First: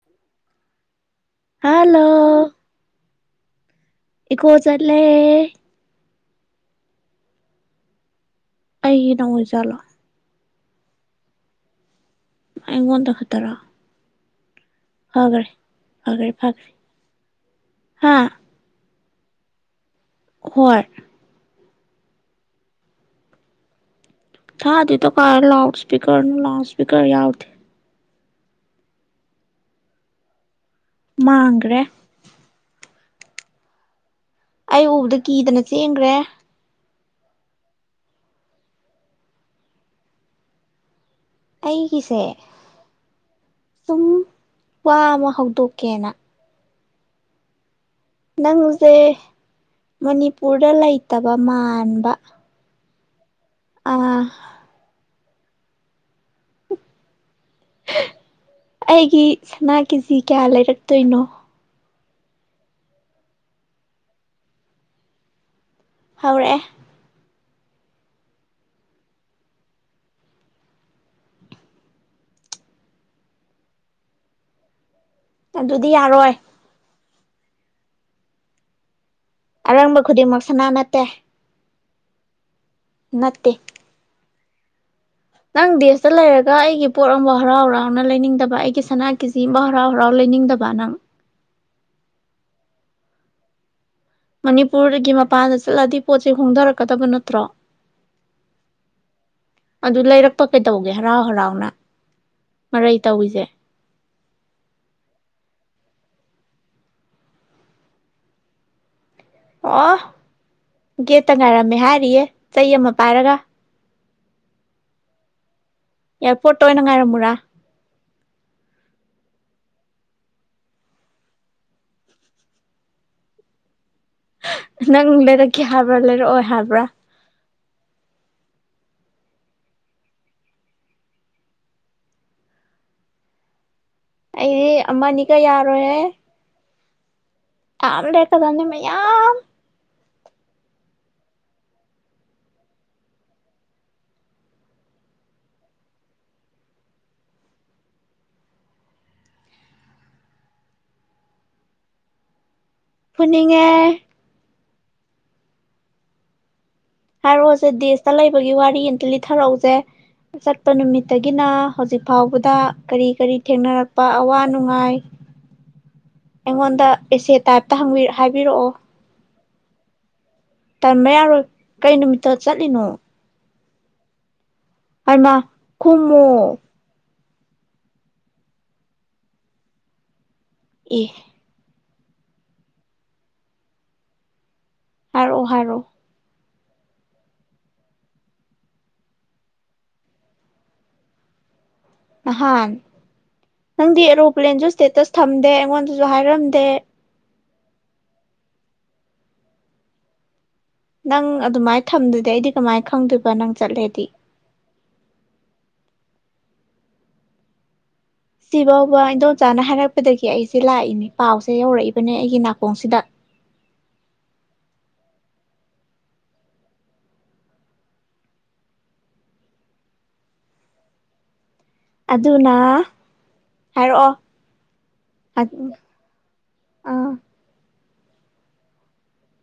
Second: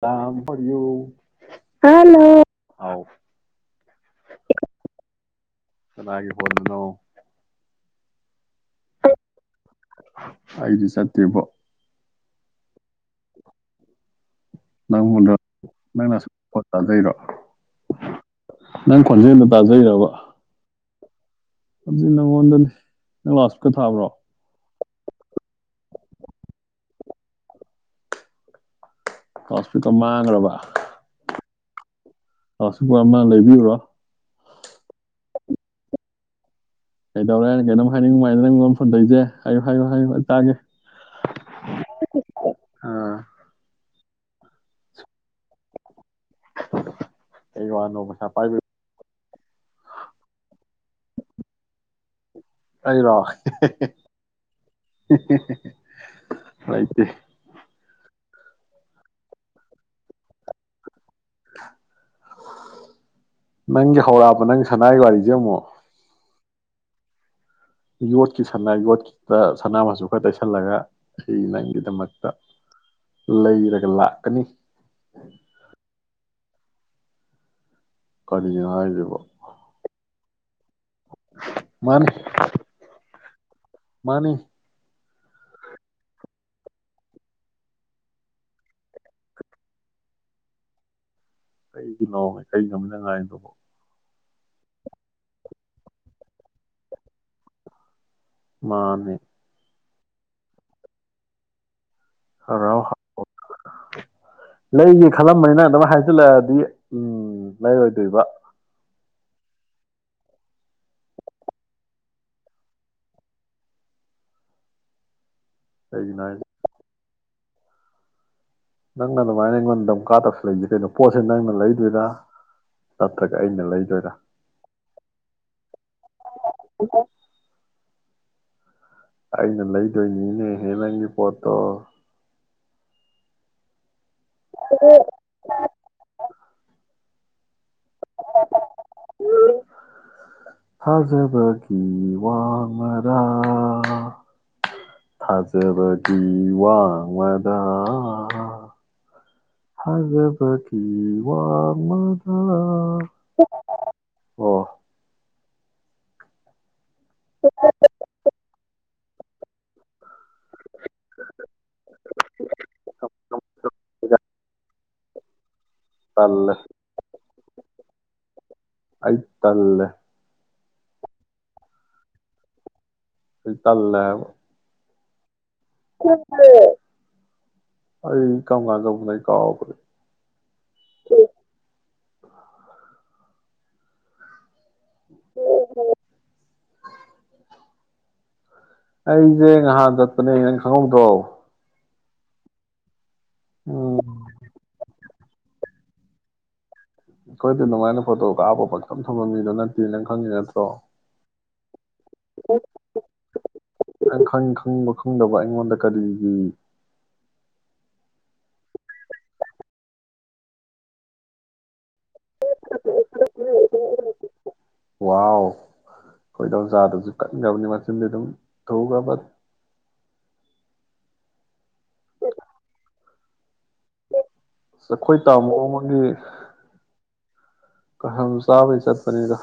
ꯇꯥꯕꯔꯣ hello hello ꯍꯥꯎ ꯏꯀꯣ ꯆꯠꯂꯦ ꯑꯣ ꯅꯣ ꯑꯩ ꯅ ꯑꯣꯏꯖꯥꯠꯂꯣ ꯑꯩꯗꯤ ꯆꯠꯇꯦꯕꯣ ꯑꯩꯉꯣꯟꯗ ꯈ ꯇꯔꯣ ꯅꯪꯉꯣꯟꯗ ꯅꯪꯅ ꯐꯈ꯭ꯔꯦ ꯅꯈꯣꯟ ꯐꯈ꯭ꯔꯦ ꯇꯥꯖꯩꯔꯣ ꯍꯥ ꯅꯪ ꯈꯣꯟꯖꯦꯜꯗꯣ ꯇꯥꯖꯩꯔꯕ ꯍꯣꯏ ꯑꯗꯨ ꯅꯪꯉꯣꯟ ꯅꯪ ꯂꯥꯎꯠ ꯁ꯭ꯄꯤꯀꯔ ꯊꯥꯕ꯭ꯔꯣ ꯊꯥꯗꯦꯗ ꯀꯥꯏꯗꯩꯅꯣ ꯂꯥꯎꯠ ꯁ꯭ꯄꯤꯀꯔꯅꯣ ꯂꯥꯎꯠ ꯁ꯭ꯄꯤꯀꯔ ꯌꯥꯎꯗꯦ ꯂꯥꯎꯠ ꯁ꯭ꯄꯤꯀꯔ ꯃꯥꯡꯒ꯭ꯔꯕ ꯃꯥꯥꯡꯒ꯭ꯔꯦ ꯁꯨꯝꯕ ꯑꯃ ꯂꯩꯕꯤꯌꯨꯔꯣ ꯑꯩ ꯎꯕꯗ ꯀꯤꯗꯅ ꯆꯦꯟꯒ꯭ꯔꯦ ꯀꯩꯗꯧꯔꯦ ꯀꯩꯅꯣꯝ ꯍꯥꯏꯅꯤꯡꯕ ꯃꯥꯜꯂꯦ ꯅꯪ ꯑꯩꯉꯣꯟ ꯐꯣꯟ ꯇꯧꯔꯛꯏꯖꯦ ꯍꯥꯏꯌꯨ ꯍꯥꯏꯌꯨ ꯑꯩ ꯇꯥꯒꯦ ꯑꯩꯒꯤꯁꯦ ꯑꯥ ꯁꯨꯝ ꯋꯥ ꯑꯃ ꯍꯧꯗꯣꯛꯀꯦꯅ ꯀꯩ ꯋꯥꯅꯣ ꯄꯩꯁꯥ ꯄꯥꯏꯕ ꯅꯪꯖꯦ ꯃꯅꯤꯄꯨꯔꯗ ꯂꯩ ꯇꯕ ꯃꯥꯟꯕ ꯑꯩꯔꯣ ꯑꯥ ꯍꯦ ꯍꯦ ꯂꯩꯇꯦ ꯑꯩꯒꯤ ꯁꯅꯥ ꯀꯦꯖꯤ ꯀꯌꯥ ꯂꯩꯔꯛꯇꯣꯏꯅꯣ ꯅꯪꯒꯤ ꯍꯧꯔꯑꯕ ꯅꯪ ꯁꯅꯥꯒꯤ ꯋꯥꯔꯤꯖꯦ ꯑꯃꯨꯛ ꯍꯧꯔꯛꯑꯦ ꯌꯣꯠꯀꯤ ꯁꯅꯥ ꯌꯣꯠꯀꯤꯗ ꯁꯅꯥ ꯃꯆꯨ ꯈꯔ ꯇꯩꯁꯜꯂꯒ ꯑꯩ ꯅꯪꯒꯤꯗꯃꯛꯇ ꯂꯩꯔꯒ ꯂꯥꯛꯀꯅꯤ ꯑꯗꯨꯗꯤ ꯌꯥꯔꯣꯏ ꯀꯔꯤꯅꯣ ꯍꯥꯏꯁꯤꯕꯣ ꯑꯔꯪꯕ ꯈꯨꯗꯤꯡꯃꯛ ꯁꯅꯥ ꯅꯠꯇꯦ ꯃꯥꯅꯤ ꯅꯠꯇꯦ ꯃꯥꯅꯦ ꯅꯪ ꯗꯦꯁꯇ ꯂꯩꯔꯒ ꯑꯩꯒꯤ ꯄꯣꯠ ꯑꯃ ꯍꯔꯥꯎ ꯍꯔꯥꯎꯅ ꯂꯩꯅꯤꯡꯗꯕ ꯑꯩꯒꯤ ꯁꯅꯥ ꯀꯦꯖꯤ ꯑꯃ ꯍꯔꯥꯎ ꯍꯔꯥꯎ ꯂꯩꯅꯤꯡꯗꯕ ꯅꯪ ꯀꯩꯒꯤꯅꯣ ꯃꯤ ꯀꯩ ꯅꯣꯕ ꯅꯪ ꯍꯥꯏꯔꯤꯗꯨꯕꯣ ꯃꯅꯤꯄꯨꯔꯗꯒꯤ ꯃꯄꯥꯟꯗ ꯆꯠꯂꯗꯤ ꯄꯣꯠꯁꯦ ꯍꯣꯡꯗꯔꯛꯀꯗꯕ ꯅꯠꯇ꯭ꯔꯣ ꯃꯥꯅꯦ ꯑꯗꯨ ꯂꯩꯔꯛꯄ ꯀꯩꯗꯧꯒꯦ ꯍꯔꯥꯎ ꯍꯔꯥꯎꯅ ꯃꯔꯩ ꯇꯧꯏꯁꯦ ꯂꯩꯅꯤ ꯈꯜꯂꯝꯕꯅꯤ ꯅꯪ ꯑꯗꯨꯝ ꯍꯥꯏꯖꯜꯂꯛꯑꯗꯤ ꯎꯝ ꯂꯩꯔꯣꯏꯗꯣꯏꯕ ꯑꯣ ꯒꯦꯠꯇ ꯉꯥꯏꯔꯝꯃꯦ ꯍꯥꯏꯔꯤꯌꯦ ꯆꯩ ꯑꯃ ꯄꯥꯏꯔꯒ ꯀꯩꯒꯤꯅꯣ ꯍꯥꯏꯁꯦ ꯑꯦꯌꯥꯔꯄꯣꯔꯠꯇ ꯑꯣꯏꯅ ꯉꯥꯏꯔꯝꯃꯣꯔꯥ ꯅꯪꯅ ꯑꯗꯨꯃꯥꯏꯅ ꯑꯩꯉꯣꯟꯗ ꯗꯝꯀꯥ ꯇꯧꯁꯜꯂꯛꯏꯁꯦ ꯀꯩꯅꯣ ꯄꯣꯠꯁꯦ ꯅꯪꯅ ꯂꯩꯗꯣꯏꯔꯥ ꯅꯠꯇ꯭ꯔꯒ ꯑꯩꯅ ꯂꯩꯗꯣꯏꯔꯥ ꯅꯪ ꯂꯩꯔꯛꯀꯦ ꯍꯥꯏꯕ꯭ꯔꯥ ꯂꯩꯔꯛꯑꯣꯏ ꯍꯥꯏꯕ꯭ꯔꯥ ꯑꯩꯅ ꯂꯩꯗꯣꯏꯅꯤꯅꯦꯍꯦ ꯅꯪꯒꯤ ꯄꯣꯠꯇꯣ ꯑꯩꯗꯤ ꯑꯃꯅꯤꯒ ꯌꯥꯔꯣꯏꯍꯦ ꯌꯥꯝ ꯂꯩꯔꯛꯀꯗꯕꯅꯦ ꯃꯌꯥꯝ ꯊꯥꯖꯕꯒꯤ ꯋꯥꯡꯃꯗꯥ ꯊꯥꯖꯕꯒꯤ ꯋꯥꯡꯃꯗꯥ ꯊꯥꯖꯕꯒꯤ ꯋꯥꯡꯃꯗꯥ ꯐꯨꯅꯤꯡꯉꯦ ꯍꯥꯏꯔꯛꯑꯣꯁꯦ ꯗꯦꯁꯇ ꯂꯩꯕꯒꯤ ꯋꯥꯔꯤ ꯑꯝ ꯂꯤꯊꯔꯛꯎꯁꯦ ꯆꯠ ꯄ ꯅꯨꯃꯤꯠꯇꯒꯤꯅ ꯍꯧꯖꯤꯛ ꯐꯥꯎꯕꯗ ꯀꯔꯤ ꯀꯔꯤ ꯊꯦꯡꯅꯔꯛ ꯄ ꯑꯋꯥ ꯅꯨꯡꯉꯥꯏ ꯇꯜꯂꯦ ꯑꯩꯉꯣꯟꯗ ꯑꯦꯁꯦ ꯇꯥꯏꯞ ꯇꯥ ꯍꯪꯕꯤ ꯍꯥꯏꯕꯤꯔꯛꯑꯣ ꯑꯩ ꯇꯜꯂꯦ ꯇꯟꯕ ꯌꯥꯔꯣꯏ ꯀꯩ ꯅꯨꯃꯤꯠꯇ ꯆꯠꯂꯤꯅꯣ ꯑꯩ ꯇꯜꯂꯦ ꯍꯥꯏꯕ ꯑꯩꯃꯥ ꯈꯨꯝꯃꯣ ꯑꯩ ꯀꯃ ꯀꯥꯟ ꯂꯧꯕꯅꯣ ꯑꯩ ꯀꯥꯎꯈꯔꯦ ꯑꯦ ꯍꯥꯏꯔꯛꯑꯣ ꯍꯥꯏꯔꯛꯑꯣ ꯑꯩꯁꯦ ꯉꯍꯥꯟ ꯆꯠꯄꯅꯦ ꯅꯪ ꯈꯪꯍꯧꯗ꯭ꯔꯣ ꯅꯍꯥꯟ ꯅꯪꯗꯤ ꯎꯝ ꯑꯦꯔꯣꯄꯂ꯭ꯦꯟꯁꯨ ꯏꯁꯇꯦꯇꯁ ꯊꯝꯗꯦ ꯑꯩꯉꯣꯟꯗꯁꯨ ꯍꯥꯏꯔꯝꯗꯦ ꯑꯈꯣꯏꯗꯤ ꯑꯗꯨꯃꯥꯏꯅ ꯐꯣꯇꯣ ꯀꯥꯞꯄ ꯄꯥꯀꯊꯝ ꯊꯝꯕ ꯃꯤꯗꯣ ꯅꯠꯇꯦ ꯅꯪ ꯈꯪꯉꯤꯅꯥꯠ ꯅꯪ ꯗꯨꯃꯥꯏ ꯊꯝꯗꯔ꯭ꯗꯤ ꯑꯩꯗꯤ ꯀꯃꯥꯏꯅ ꯈꯪꯗꯣꯏꯕ ꯅꯪ ꯆꯠꯂꯦꯗꯤ ꯅꯪ ꯎꯝ ꯁꯤꯐꯥꯎꯕ ꯏꯟꯗꯣꯟꯆꯥꯥꯅ ꯍꯥꯏꯔꯛꯄꯗꯒꯤ ꯑꯩꯁꯦ ꯂꯥꯛꯏꯅꯦ ꯄꯥꯎꯁꯦ ꯌꯧꯔꯛꯏ ꯅꯦ ꯑꯩꯒꯤ ꯅꯥꯀꯣꯡꯁꯤꯗ ꯋꯥꯎ ꯈꯣꯏ ꯏꯟꯗꯣꯝꯆꯥꯗꯨꯁꯨ ꯀꯟꯒꯔꯕꯅꯤ ꯃꯆꯤꯟꯗꯤ ꯑꯗꯨꯝ ꯊꯨꯒꯔꯕ ꯑꯗꯨꯅ ꯍꯥꯏꯔꯛꯑꯣ ꯑꯈꯣꯏ ꯇꯥꯃꯣ ꯑꯃꯒꯤ ꯑꯥ ꯀꯥꯁꯝ ꯆꯥꯕꯩ ꯆꯠꯄꯅꯤꯗ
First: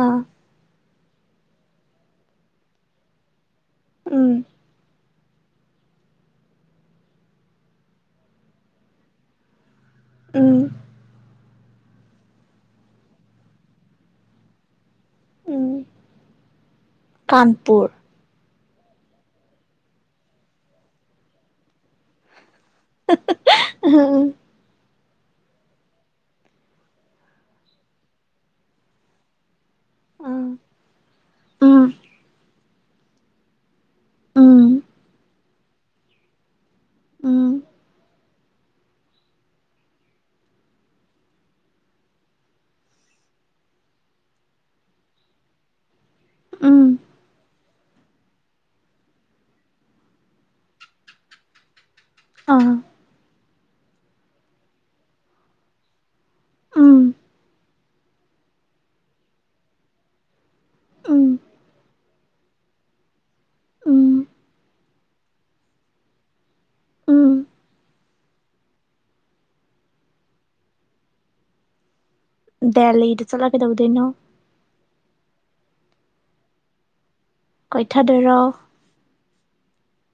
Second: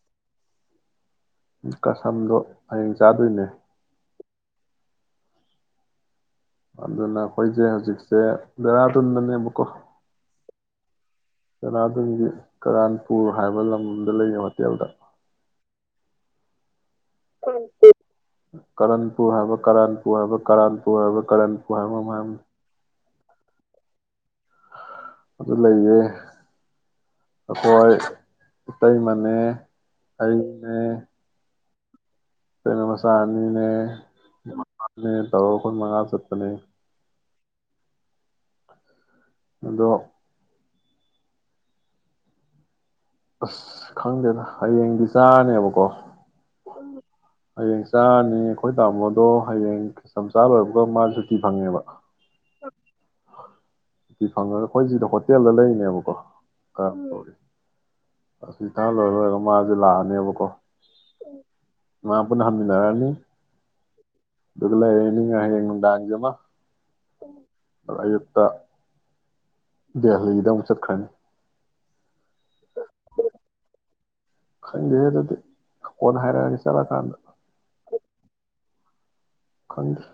ꯑꯥ ꯀꯁꯝꯗꯣ ꯍꯌꯦꯡ ꯆꯥꯗꯣꯏꯅꯦ ꯎꯝ ꯑꯗꯨꯅ ꯑꯈꯣꯏꯁꯦ ꯍꯧꯖꯤꯛꯁꯦ ꯗꯦꯔꯗꯨꯟꯗ ꯅꯦꯕꯥꯀꯣ ꯎꯝ ꯗꯦꯔꯥꯗꯨꯅꯒꯤ ꯀꯔꯥꯟꯄꯨꯔ ꯍꯥꯏꯕ ꯂꯝꯗ ꯂꯩꯌꯦꯕ ꯍꯣꯇꯦꯜꯗ ꯎꯝ ꯀꯥꯟꯄꯨꯔ ꯀꯔꯟꯄꯨꯔ ꯍꯥꯏꯕ ꯀꯔꯥꯟꯄꯨꯔ ꯍꯥꯏꯕ ꯀꯔꯥꯟꯄꯨꯔ ꯍꯥꯏꯕ ꯀꯔꯟꯄꯨꯔ ꯍꯥꯏꯕ ꯀꯩꯅꯣꯝ ꯍꯥꯌꯕꯅꯤ ꯎꯝ ꯑꯗꯨ ꯂꯩꯌꯦ ꯑꯈꯣꯏ ꯏꯇꯩꯃꯅꯦ ꯎꯝ ꯑꯩꯅꯦ ꯎꯝ ꯏꯇꯩꯃꯩ ꯃꯆꯥ ꯑꯅꯤꯅꯦ ꯎꯝ [inaudible] ꯇꯧꯔꯥ ꯑꯈꯣꯢ ꯃꯥꯉꯥ ꯆꯠꯄꯅꯦ ꯎꯝ ꯑꯗꯣ ꯑꯁ ꯈꯪꯗꯦꯗ ꯍꯌꯦꯡꯗꯤ ꯆꯥꯔꯅꯦꯕꯀꯣ ꯎꯝ ꯍꯌꯦꯡ ꯆꯔꯅꯤ ꯑꯈꯣꯏ ꯇꯥꯃꯣꯗꯣ ꯍꯌꯦꯡ ꯀꯁꯝꯆꯥꯥ ꯂꯣꯏꯕꯒ ꯃꯥ ꯁꯨꯇꯤ ꯐꯪꯉꯦꯕ ꯑꯥ ꯁꯨꯇꯤ ꯐꯪꯉꯒ ꯑꯈꯣꯏ ꯁꯤꯗ ꯍꯣꯇꯦꯜꯗ ꯂꯩꯔꯤꯅꯦꯕꯀꯣ ꯎꯝ ꯀꯔꯝꯄꯨꯔꯒꯤ ꯑꯁꯤ ꯇꯥ ꯂꯣꯏꯕꯒꯥ ꯑꯗꯨꯝ ꯃꯥꯁꯦ ꯂꯥꯛꯑꯅꯦꯕꯀꯣ ꯎꯝ ꯃꯥ ꯄꯨꯅꯥ ꯍꯟꯃꯤꯟꯅꯔꯛꯅꯤ ꯎꯝ ꯑꯗꯨꯒꯂꯅꯤ ꯍꯌꯦꯡ ꯅꯨꯡꯗꯥꯡꯖꯤ ꯑꯃ ꯎꯝ ꯑ ꯑꯌꯨꯛꯇ ꯗꯦꯜꯂꯤꯗ ꯑꯃꯨꯛ ꯆꯠꯈ꯭ꯔꯅꯤ ꯗꯦꯜꯂꯤꯗ ꯆꯠꯂꯒ ꯀꯩꯗꯧꯗꯣꯏꯅꯣ ꯈꯪꯗꯦꯍꯦ ꯑꯗꯨꯗꯤ ꯀꯣꯟꯅ ꯍꯥꯏꯔꯛꯑꯒꯦ ꯆꯠꯂꯀꯥꯟꯗ ꯀꯣꯏꯊꯗꯨꯏꯔꯣ ꯈꯪꯗꯦ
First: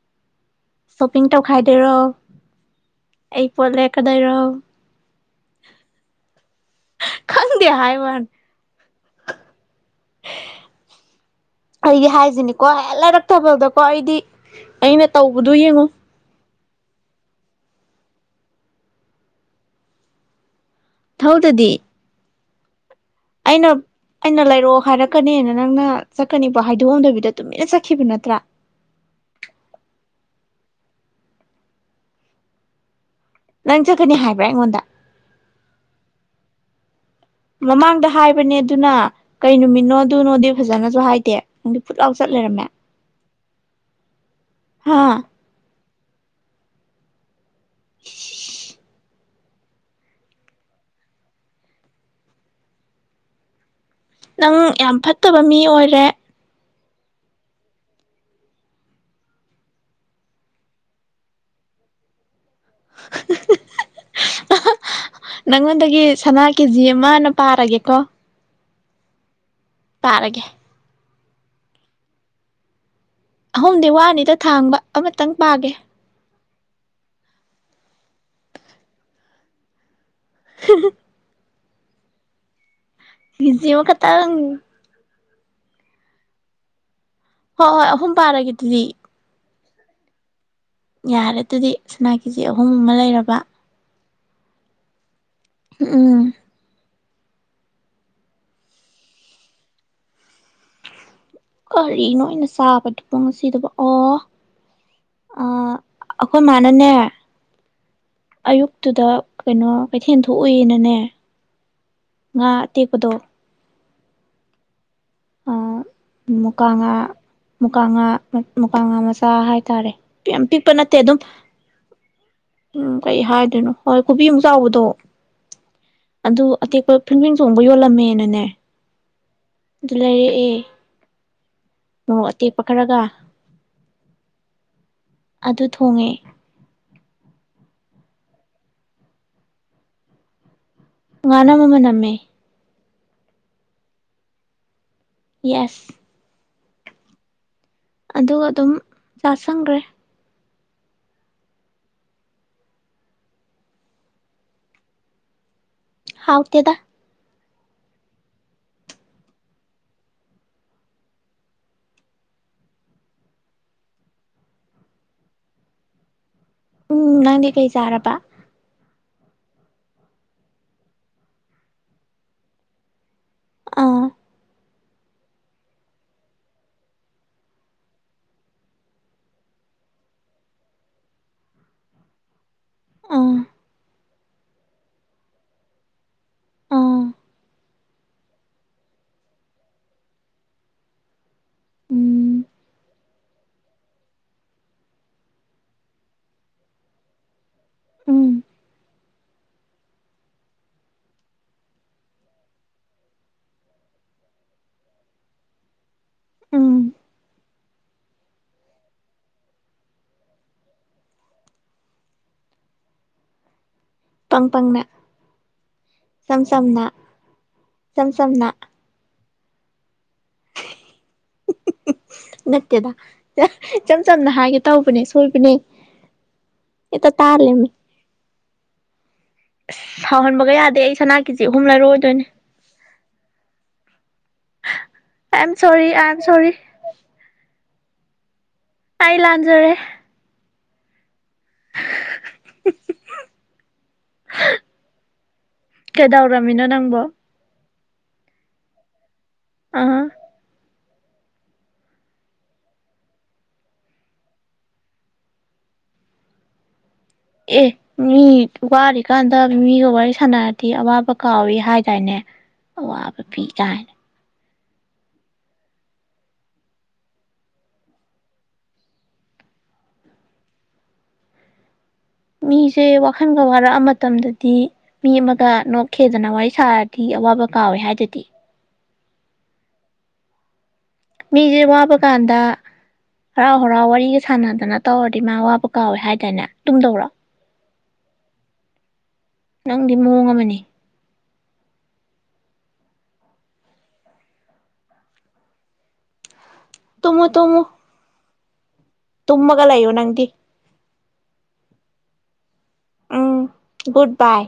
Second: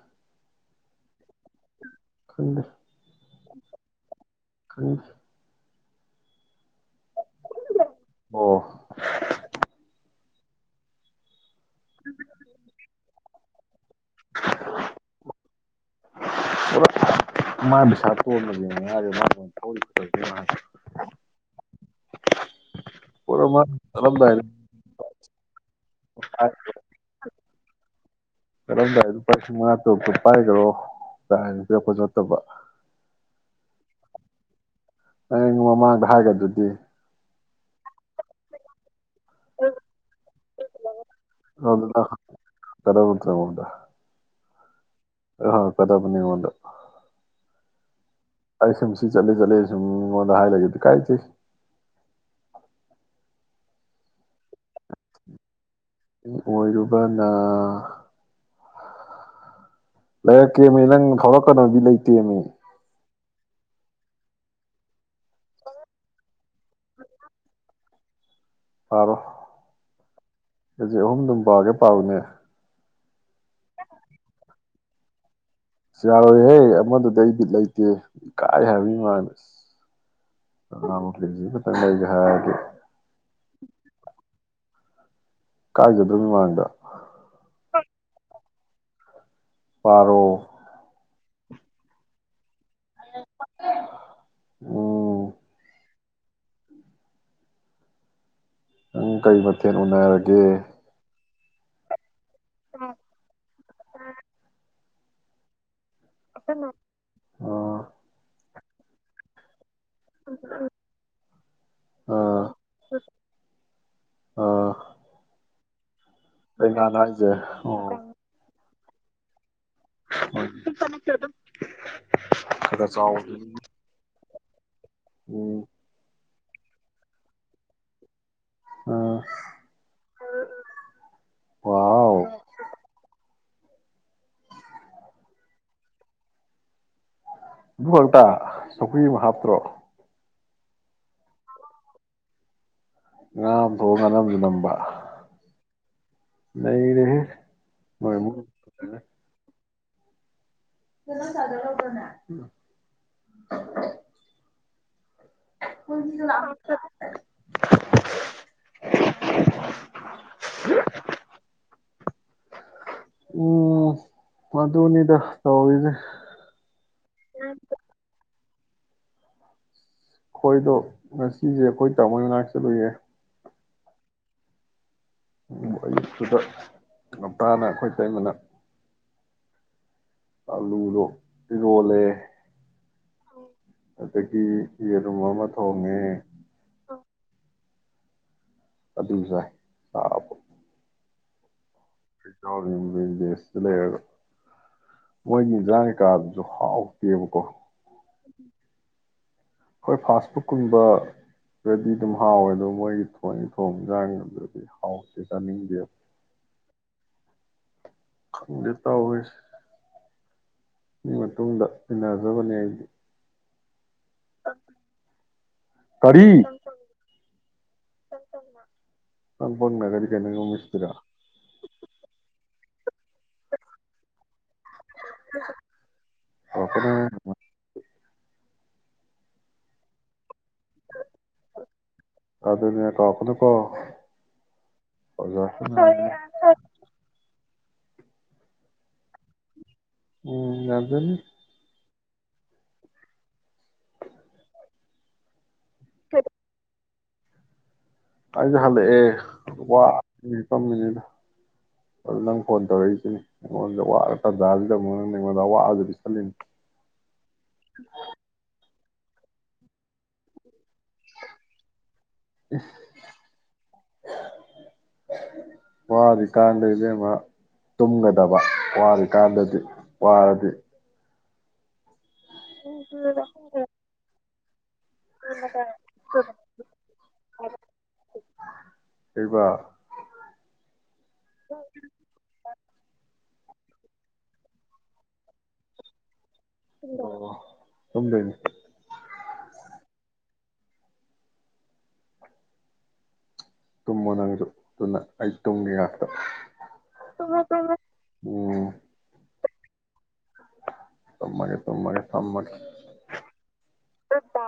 ꯁꯣꯄꯤꯡ ꯇꯧꯈꯥꯏ ꯑꯩꯔꯣ ꯈꯪꯗꯦ ꯑꯩ ꯄꯣꯠ ꯂꯩꯔꯛꯀ ꯂꯩꯔꯛꯎ ꯈꯪꯗꯦ ꯈꯪꯗꯦ ꯍꯥꯏꯋꯥꯅꯤ ꯑꯣ ꯑꯩꯗꯤ ꯍꯥꯏꯁꯤꯅꯤꯀꯣ ꯍꯦꯛ ꯂꯩꯔꯛ ꯇꯕꯗꯀꯣ ꯑꯩꯗꯤ ꯑꯩꯅ ꯇꯧꯕꯗꯨ ꯌꯦꯡꯉꯨ ꯃꯥꯏ ꯄꯩꯁꯥ ꯇꯣꯟꯕꯗꯨ ꯃꯉꯥꯏꯔꯦ ꯃꯥꯅ ꯑꯩꯉꯣꯟꯗ ꯊꯧꯔꯤꯕ ꯊꯧꯗꯗꯤ ꯄꯨꯔꯥ ꯃꯥ ꯑꯩꯅ ꯆꯠꯂꯝꯗꯥꯏꯗ ꯑꯩꯅ ꯂꯩꯔꯛꯑꯣ ꯍꯥꯏꯔꯛ ꯀꯅꯦꯅ ꯅꯪꯅ ꯆꯠꯀꯅꯤꯕꯣ ꯍꯥꯏꯗꯣꯛꯑꯝꯗꯕꯤꯗ ꯇꯨꯃꯤꯟꯅ ꯆꯠꯈꯤꯕ ꯅꯠꯇ꯭ꯔꯥ ꯆꯠꯂꯝꯗꯥꯏꯗ ꯂꯨꯄꯥ ꯂꯤꯁꯤꯡ ꯃꯉꯥ ꯇꯔꯨꯛ ꯇꯣ ꯄꯥꯏꯒꯔꯣ ꯀꯥꯏꯅ ꯄꯤꯔꯛꯄꯁꯨ ꯅꯠꯇꯕ ꯅꯪ ꯆꯠꯀꯅꯤ ꯍꯥꯏꯕ꯭ꯔꯥ ꯑꯩꯉꯣꯟꯗ ꯑꯩꯅ ꯃꯃꯥꯡꯗ ꯍꯥꯏꯒꯗꯨꯗꯤ ꯃꯃꯥꯡꯗ ꯍꯥꯏꯕꯅꯦ ꯑꯗꯨꯅ ꯀꯩ ꯅꯨꯃꯤꯠꯅꯣ ꯑꯗꯨꯅꯣꯗꯤ ꯐꯖꯅꯁꯨ ꯍꯥꯏꯗꯦ ꯅꯪꯗꯤ ꯑꯗꯨꯗ ꯐꯨꯠ ꯅꯪ ꯂꯥꯎ ꯆꯠ ꯂꯩꯔꯝꯃꯦ ꯍꯪꯉꯛꯀꯗꯕ ꯅꯠꯇ꯭ꯔꯣ ꯑꯩꯉꯣꯟꯗ ꯍꯥꯥ ꯀꯗꯕꯅꯤ ꯑꯩꯉꯣꯟꯗ [inaudible] ꯑꯩ ꯁꯨꯝ ꯁꯤ ꯆꯠꯂꯦ ꯆꯠꯂꯦ ꯁꯨꯝ ꯃꯤꯉꯣꯟꯗ ꯍꯥꯏ ꯂꯩꯒꯗ꯭ꯔꯣ ꯀꯥꯏꯖꯩ ꯅꯪ ꯌꯥꯝ ꯐꯠꯇꯕ ꯃꯤ ꯑꯣꯏꯔꯦ ꯑꯣꯏꯔꯝ ꯃꯥꯅ ꯂꯩꯔꯛꯀꯦ ꯃꯤ ꯅꯪ ꯊꯧꯔꯛꯀꯅꯣꯃꯤ ꯂꯩꯇꯦꯃꯤ ꯍꯥ ꯍꯥ ꯍꯥ ꯑꯍꯥ ꯅꯪꯉꯣꯟꯗꯒꯤ ꯁꯅꯥ ꯀꯦꯖꯤ ꯑꯃꯅ ꯄꯥꯔꯒꯦꯀꯣ ꯄꯥꯔꯣ ꯄꯥꯔꯒꯦ ꯀꯦꯖꯤ ꯑꯍꯨꯝꯗꯨꯝ ꯄꯥꯒꯦ ꯄꯥꯔꯣꯅꯦ ꯑꯍꯨꯝꯗꯤ ꯋꯥꯅꯤꯗ ꯊꯥꯡꯕ ꯑꯃꯇꯪ ꯄꯥꯒꯦ ꯌꯥꯔꯣꯏꯌꯦ ꯑꯦ ꯑꯃꯗꯨꯗꯩ ꯕꯤꯠ ꯂꯩꯇꯦ ꯏꯀꯥꯏ ꯍꯥꯏꯕꯅꯤ ꯃꯤ ꯃꯥꯡꯗ [unintelligible] ꯂꯩꯒꯦ ꯍꯥꯏꯔꯗꯤ ꯀꯤꯖꯤ ꯑꯃꯈꯛꯇꯪ ꯀꯥꯏꯖꯗ꯭ꯔꯣ ꯃꯤꯃꯥꯡꯗ ꯍꯣꯏ ꯍꯣꯏ ꯑꯍꯨꯝ ꯄꯥꯔꯒꯦ ꯑꯗꯨꯗꯤ ꯄꯥꯔꯣ ꯌꯥꯔꯦ ꯑꯗꯨꯗꯤ ꯁꯅꯥ ꯀꯦꯖꯤ ꯑꯍꯨꯝ ꯑꯃ ꯂꯩꯔꯕ ꯎꯝ ꯎꯝ ꯅꯪ ꯀꯔꯤ ꯃꯊꯦꯜ ꯎꯅꯔꯒꯦ ꯀꯔꯤꯅꯣ ꯑꯩꯅ ꯆꯥꯕꯗꯨꯕꯨ ꯉꯁꯤꯗꯨꯕꯨ ꯑꯣ ꯑꯥ ꯑꯩꯈꯣꯏ ꯃꯥꯅꯅꯦ ꯑꯥ ꯑꯌꯨꯛꯇꯨꯗ ꯀꯩꯅꯣ ꯀꯩꯊꯦꯜ ꯊꯣꯛꯎꯏꯅꯅꯦ ꯑꯥ ꯉꯥ ꯑꯇꯦꯛꯄꯗꯣ ꯑꯥ ꯀꯩ ꯃꯨꯀꯥꯉꯥ ꯉꯥꯅꯣ ꯍꯥꯏꯖꯦ ꯑꯣ ꯃꯨꯀꯥꯉꯥ ꯃꯨꯀꯥꯉꯥ ꯃꯆꯥ ꯍꯥꯏ ꯇꯔꯦ ꯌꯥꯝ ꯄꯤꯛꯄ ꯅꯠꯇꯦ ꯈꯔ ꯑꯗꯨꯝ ꯈꯔ ꯎꯝ ꯀꯩ ꯆꯥꯎꯕꯗꯨꯅꯤ ꯍꯥꯏꯗꯣꯏꯅꯣ ꯈꯨꯕꯤꯃꯨꯛ ꯆꯥꯎꯕꯗꯣ ꯎꯝ ꯑꯗꯨ ꯑꯇꯦꯛꯄ ꯐꯤꯡꯐꯤꯡ ꯆꯣꯡꯕ ꯌꯣꯜꯂꯝꯃꯦꯅꯅꯦ ꯑꯥ ꯑꯗꯨ ꯂꯩꯔꯛꯑꯦ ꯃꯣꯔꯣꯛ ꯋꯥꯎ ꯑꯇꯦꯛꯄ ꯈꯔꯒ ꯑꯗꯨ ꯊꯣꯡꯉꯦ ꯑꯗꯨ ꯈꯛꯇ ꯁꯧꯒ꯭ꯔꯤ ꯑꯃ ꯍꯥꯞꯇ꯭ꯔꯣ ꯉꯥꯅꯝ ꯑꯃ ꯅꯝꯃꯦ ꯉꯥ ꯊꯣꯡꯉ ꯉꯅꯝꯃꯁꯨ ꯅꯝꯕ ꯌꯦꯁ ꯅꯩꯔꯦꯍꯦ ꯅꯣꯏ ꯑꯗꯨꯒ ꯏꯃꯨꯡ ꯑꯗꯨꯝ ꯆꯥꯥꯁꯟꯒ꯭ꯔꯦ [unintelligible] [unintelligible] ꯍꯥꯎꯇꯦꯗ ꯎꯝ ꯃꯗꯨꯅꯤꯗ ꯇꯧꯏꯁꯦ ꯎꯝ ꯅꯪꯗꯤ ꯀꯩ ꯆꯥꯔꯕ ꯑꯩꯈꯣꯏꯗꯣ ꯉꯁꯤꯁꯦ ꯑꯩꯈꯣꯏ ꯇꯥꯝꯃꯣ ꯃꯅꯥꯛ ꯆꯠꯂꯨꯌꯦ ꯑꯥ ꯎ ꯑꯌꯨꯛꯇꯨꯗ ꯉꯟꯇꯥꯅ ꯑꯩꯈꯣꯏ ꯏꯇꯩꯃꯅ ꯑꯥꯂꯨ ꯗꯣ ꯏꯔꯣꯟꯂꯦ ꯎꯝ ꯑꯗꯒꯤ ꯌꯦꯔꯨꯝ ꯑꯃ ꯊꯣꯡꯉꯦ ꯑꯥ ꯑꯗꯨ ꯆꯥꯏ ꯆꯕꯒꯤ ꯎꯝ ꯗꯦꯁꯇꯥ ꯂꯩꯔꯒ ꯃꯣꯏꯒꯤ ꯏꯟꯖꯥꯡ ꯀꯩꯀꯥ ꯗꯨꯁꯨ ꯍꯥꯎꯇꯦꯕꯀꯣ ꯎꯝ ꯍꯣꯏ ꯐꯥꯁꯐꯨꯗ ꯀꯨꯝꯕꯗꯗꯤ ꯑꯗꯨꯝ ꯍꯥꯎꯋꯦ ꯑꯗꯣ ꯃꯣꯏꯒꯤ ꯊꯣꯏꯅ ꯊꯣꯡ ꯏꯟꯖꯥꯡꯗꯨꯗꯤ ꯍꯥꯎꯇꯦ ꯆꯥꯅꯤꯡꯗꯦꯕ ꯎꯝ ꯈꯪꯗꯦ ꯇꯧꯔꯤꯁꯦ ꯑꯗꯨꯏ ꯃꯇꯨꯡꯗ ꯏꯟꯅꯖꯕꯅꯦ ꯑꯩꯗꯤ ꯄꯪꯄꯪꯅ ꯀꯔꯤ ꯁꯝ ꯁꯝꯅ ꯏꯆꯝ ꯆꯝꯅ ꯏꯄꯪꯄꯪꯅ ꯀꯥꯏꯗꯤ ꯀꯩꯅꯣ ꯑꯩꯉꯣꯟ ꯃꯤ ꯎꯁꯤꯠꯇꯔꯤꯔꯣ ꯅꯠꯇꯦꯗ ꯏꯆꯝ ꯆꯝꯅ ꯍꯥꯏꯒꯦ ꯇꯧꯕꯅꯦ ꯁꯣꯏꯕꯅꯦ ꯍꯦꯛꯇ ꯀꯥꯎꯔꯛꯀꯅꯣ ꯇꯥꯂꯩꯃꯤ ꯁꯥꯎꯟꯃꯛ ꯑꯩ ꯁꯅꯥ ꯀꯦꯖꯤ ꯑꯍꯨꯝ ꯂꯩꯔꯑꯣꯗꯣꯏꯅꯦ ꯑꯗꯨꯅꯦ ꯀꯥꯎꯔꯛꯀꯅꯨꯀꯣ ꯑꯥꯏ ꯑꯣꯖꯥ am sorry I am sorry ꯑꯩ ꯂꯥꯟꯖꯔꯦ ꯎꯝ ꯌꯥꯖꯅꯤ [unintelligible] ꯀꯦꯗꯥꯎꯔꯝꯃꯤꯅꯣ ꯅꯪꯕꯣ ꯑꯩ ꯗꯤ ꯍꯜꯂꯛ ꯑꯦ ꯑꯥ ꯋꯥꯕꯅꯥ ꯍꯤꯞꯄꯝꯃꯤꯅꯤꯗ ꯑꯗꯨ ꯅꯪ ꯐꯣꯟ ꯇꯧꯔꯛꯏꯁꯤꯅꯤ ꯑꯩꯉꯣꯟꯗ ꯋꯥꯔ ꯇꯟꯖꯥꯁꯤꯗ ꯑꯃꯨꯛ ꯅꯪꯅ ꯑꯩꯉꯣꯟꯗ ꯑꯋꯥꯕꯗꯨ ꯄꯤꯁꯜꯂꯤꯅꯤ ꯑꯦ ꯃꯤ ꯋꯥꯔꯤ ꯀꯥꯟꯗ ꯃꯤꯗꯣ ꯋꯥꯔꯤ ꯁꯥꯟꯅꯔ ꯗꯤ ꯑꯋꯥꯕ ꯀꯥꯎꯏ ꯍꯥꯏꯗꯥꯏꯅꯦ ꯑꯋꯥꯕ ꯄꯤ ꯀꯥꯏꯅ ꯋꯥꯔꯤꯀꯥꯟꯗ ꯏꯕꯦꯃꯃꯥ ꯇꯨꯝꯒꯗꯕ ꯋꯥꯔꯤꯀꯥꯟꯗꯗꯤ ꯋꯥꯔꯗꯤ ꯃꯤꯁꯦ ꯋꯥꯈꯜꯒ ꯋꯥꯔꯛꯑ ꯃꯇꯝꯗ ꯇꯤ ꯃꯤ ꯑꯃꯒ ꯅꯣꯛ ꯈꯦꯗꯅ ꯋꯥꯔꯤ ꯁꯥꯔꯗꯤ ꯑꯋꯥꯕ ꯀꯥꯎꯋꯦ ꯍꯥꯏꯗꯨꯗꯤ ꯀꯩꯕ ꯃꯤꯁꯦ ꯋꯥꯕ ꯀꯥꯟꯗ ꯍꯔꯥꯎ ꯍꯔꯥꯎ ꯋꯥꯔꯤꯒ ꯁꯥꯟꯅꯗꯅ ꯇꯧꯔꯗꯤ ꯃꯥ ꯋꯥꯕꯥ ꯀꯥꯎꯋꯦ ꯍꯥꯏꯗꯅꯦ ꯑꯣ ꯇꯨꯝꯗꯣꯏꯅꯤ ꯅꯪꯗꯤ ꯃꯑꯣꯡ ꯑꯃꯅꯤ ꯇꯨꯝꯃꯣ ꯅꯪꯁꯨ ꯑꯗꯨꯅ ꯑꯩ ꯇꯨꯝꯒꯦ ꯉꯥꯛꯇ ꯇꯨꯃꯃꯣ ꯇꯨꯃꯃꯣ ꯑꯣ ꯇꯨꯝꯃꯒ ꯂꯩꯌꯣ ꯅꯪꯗꯤ ꯇꯨꯝꯃꯒꯦ ꯇꯨꯝꯃꯒꯧ ꯊꯝꯃꯒꯦ ꯎꯝ ꯒꯨꯠ ꯕꯥꯏ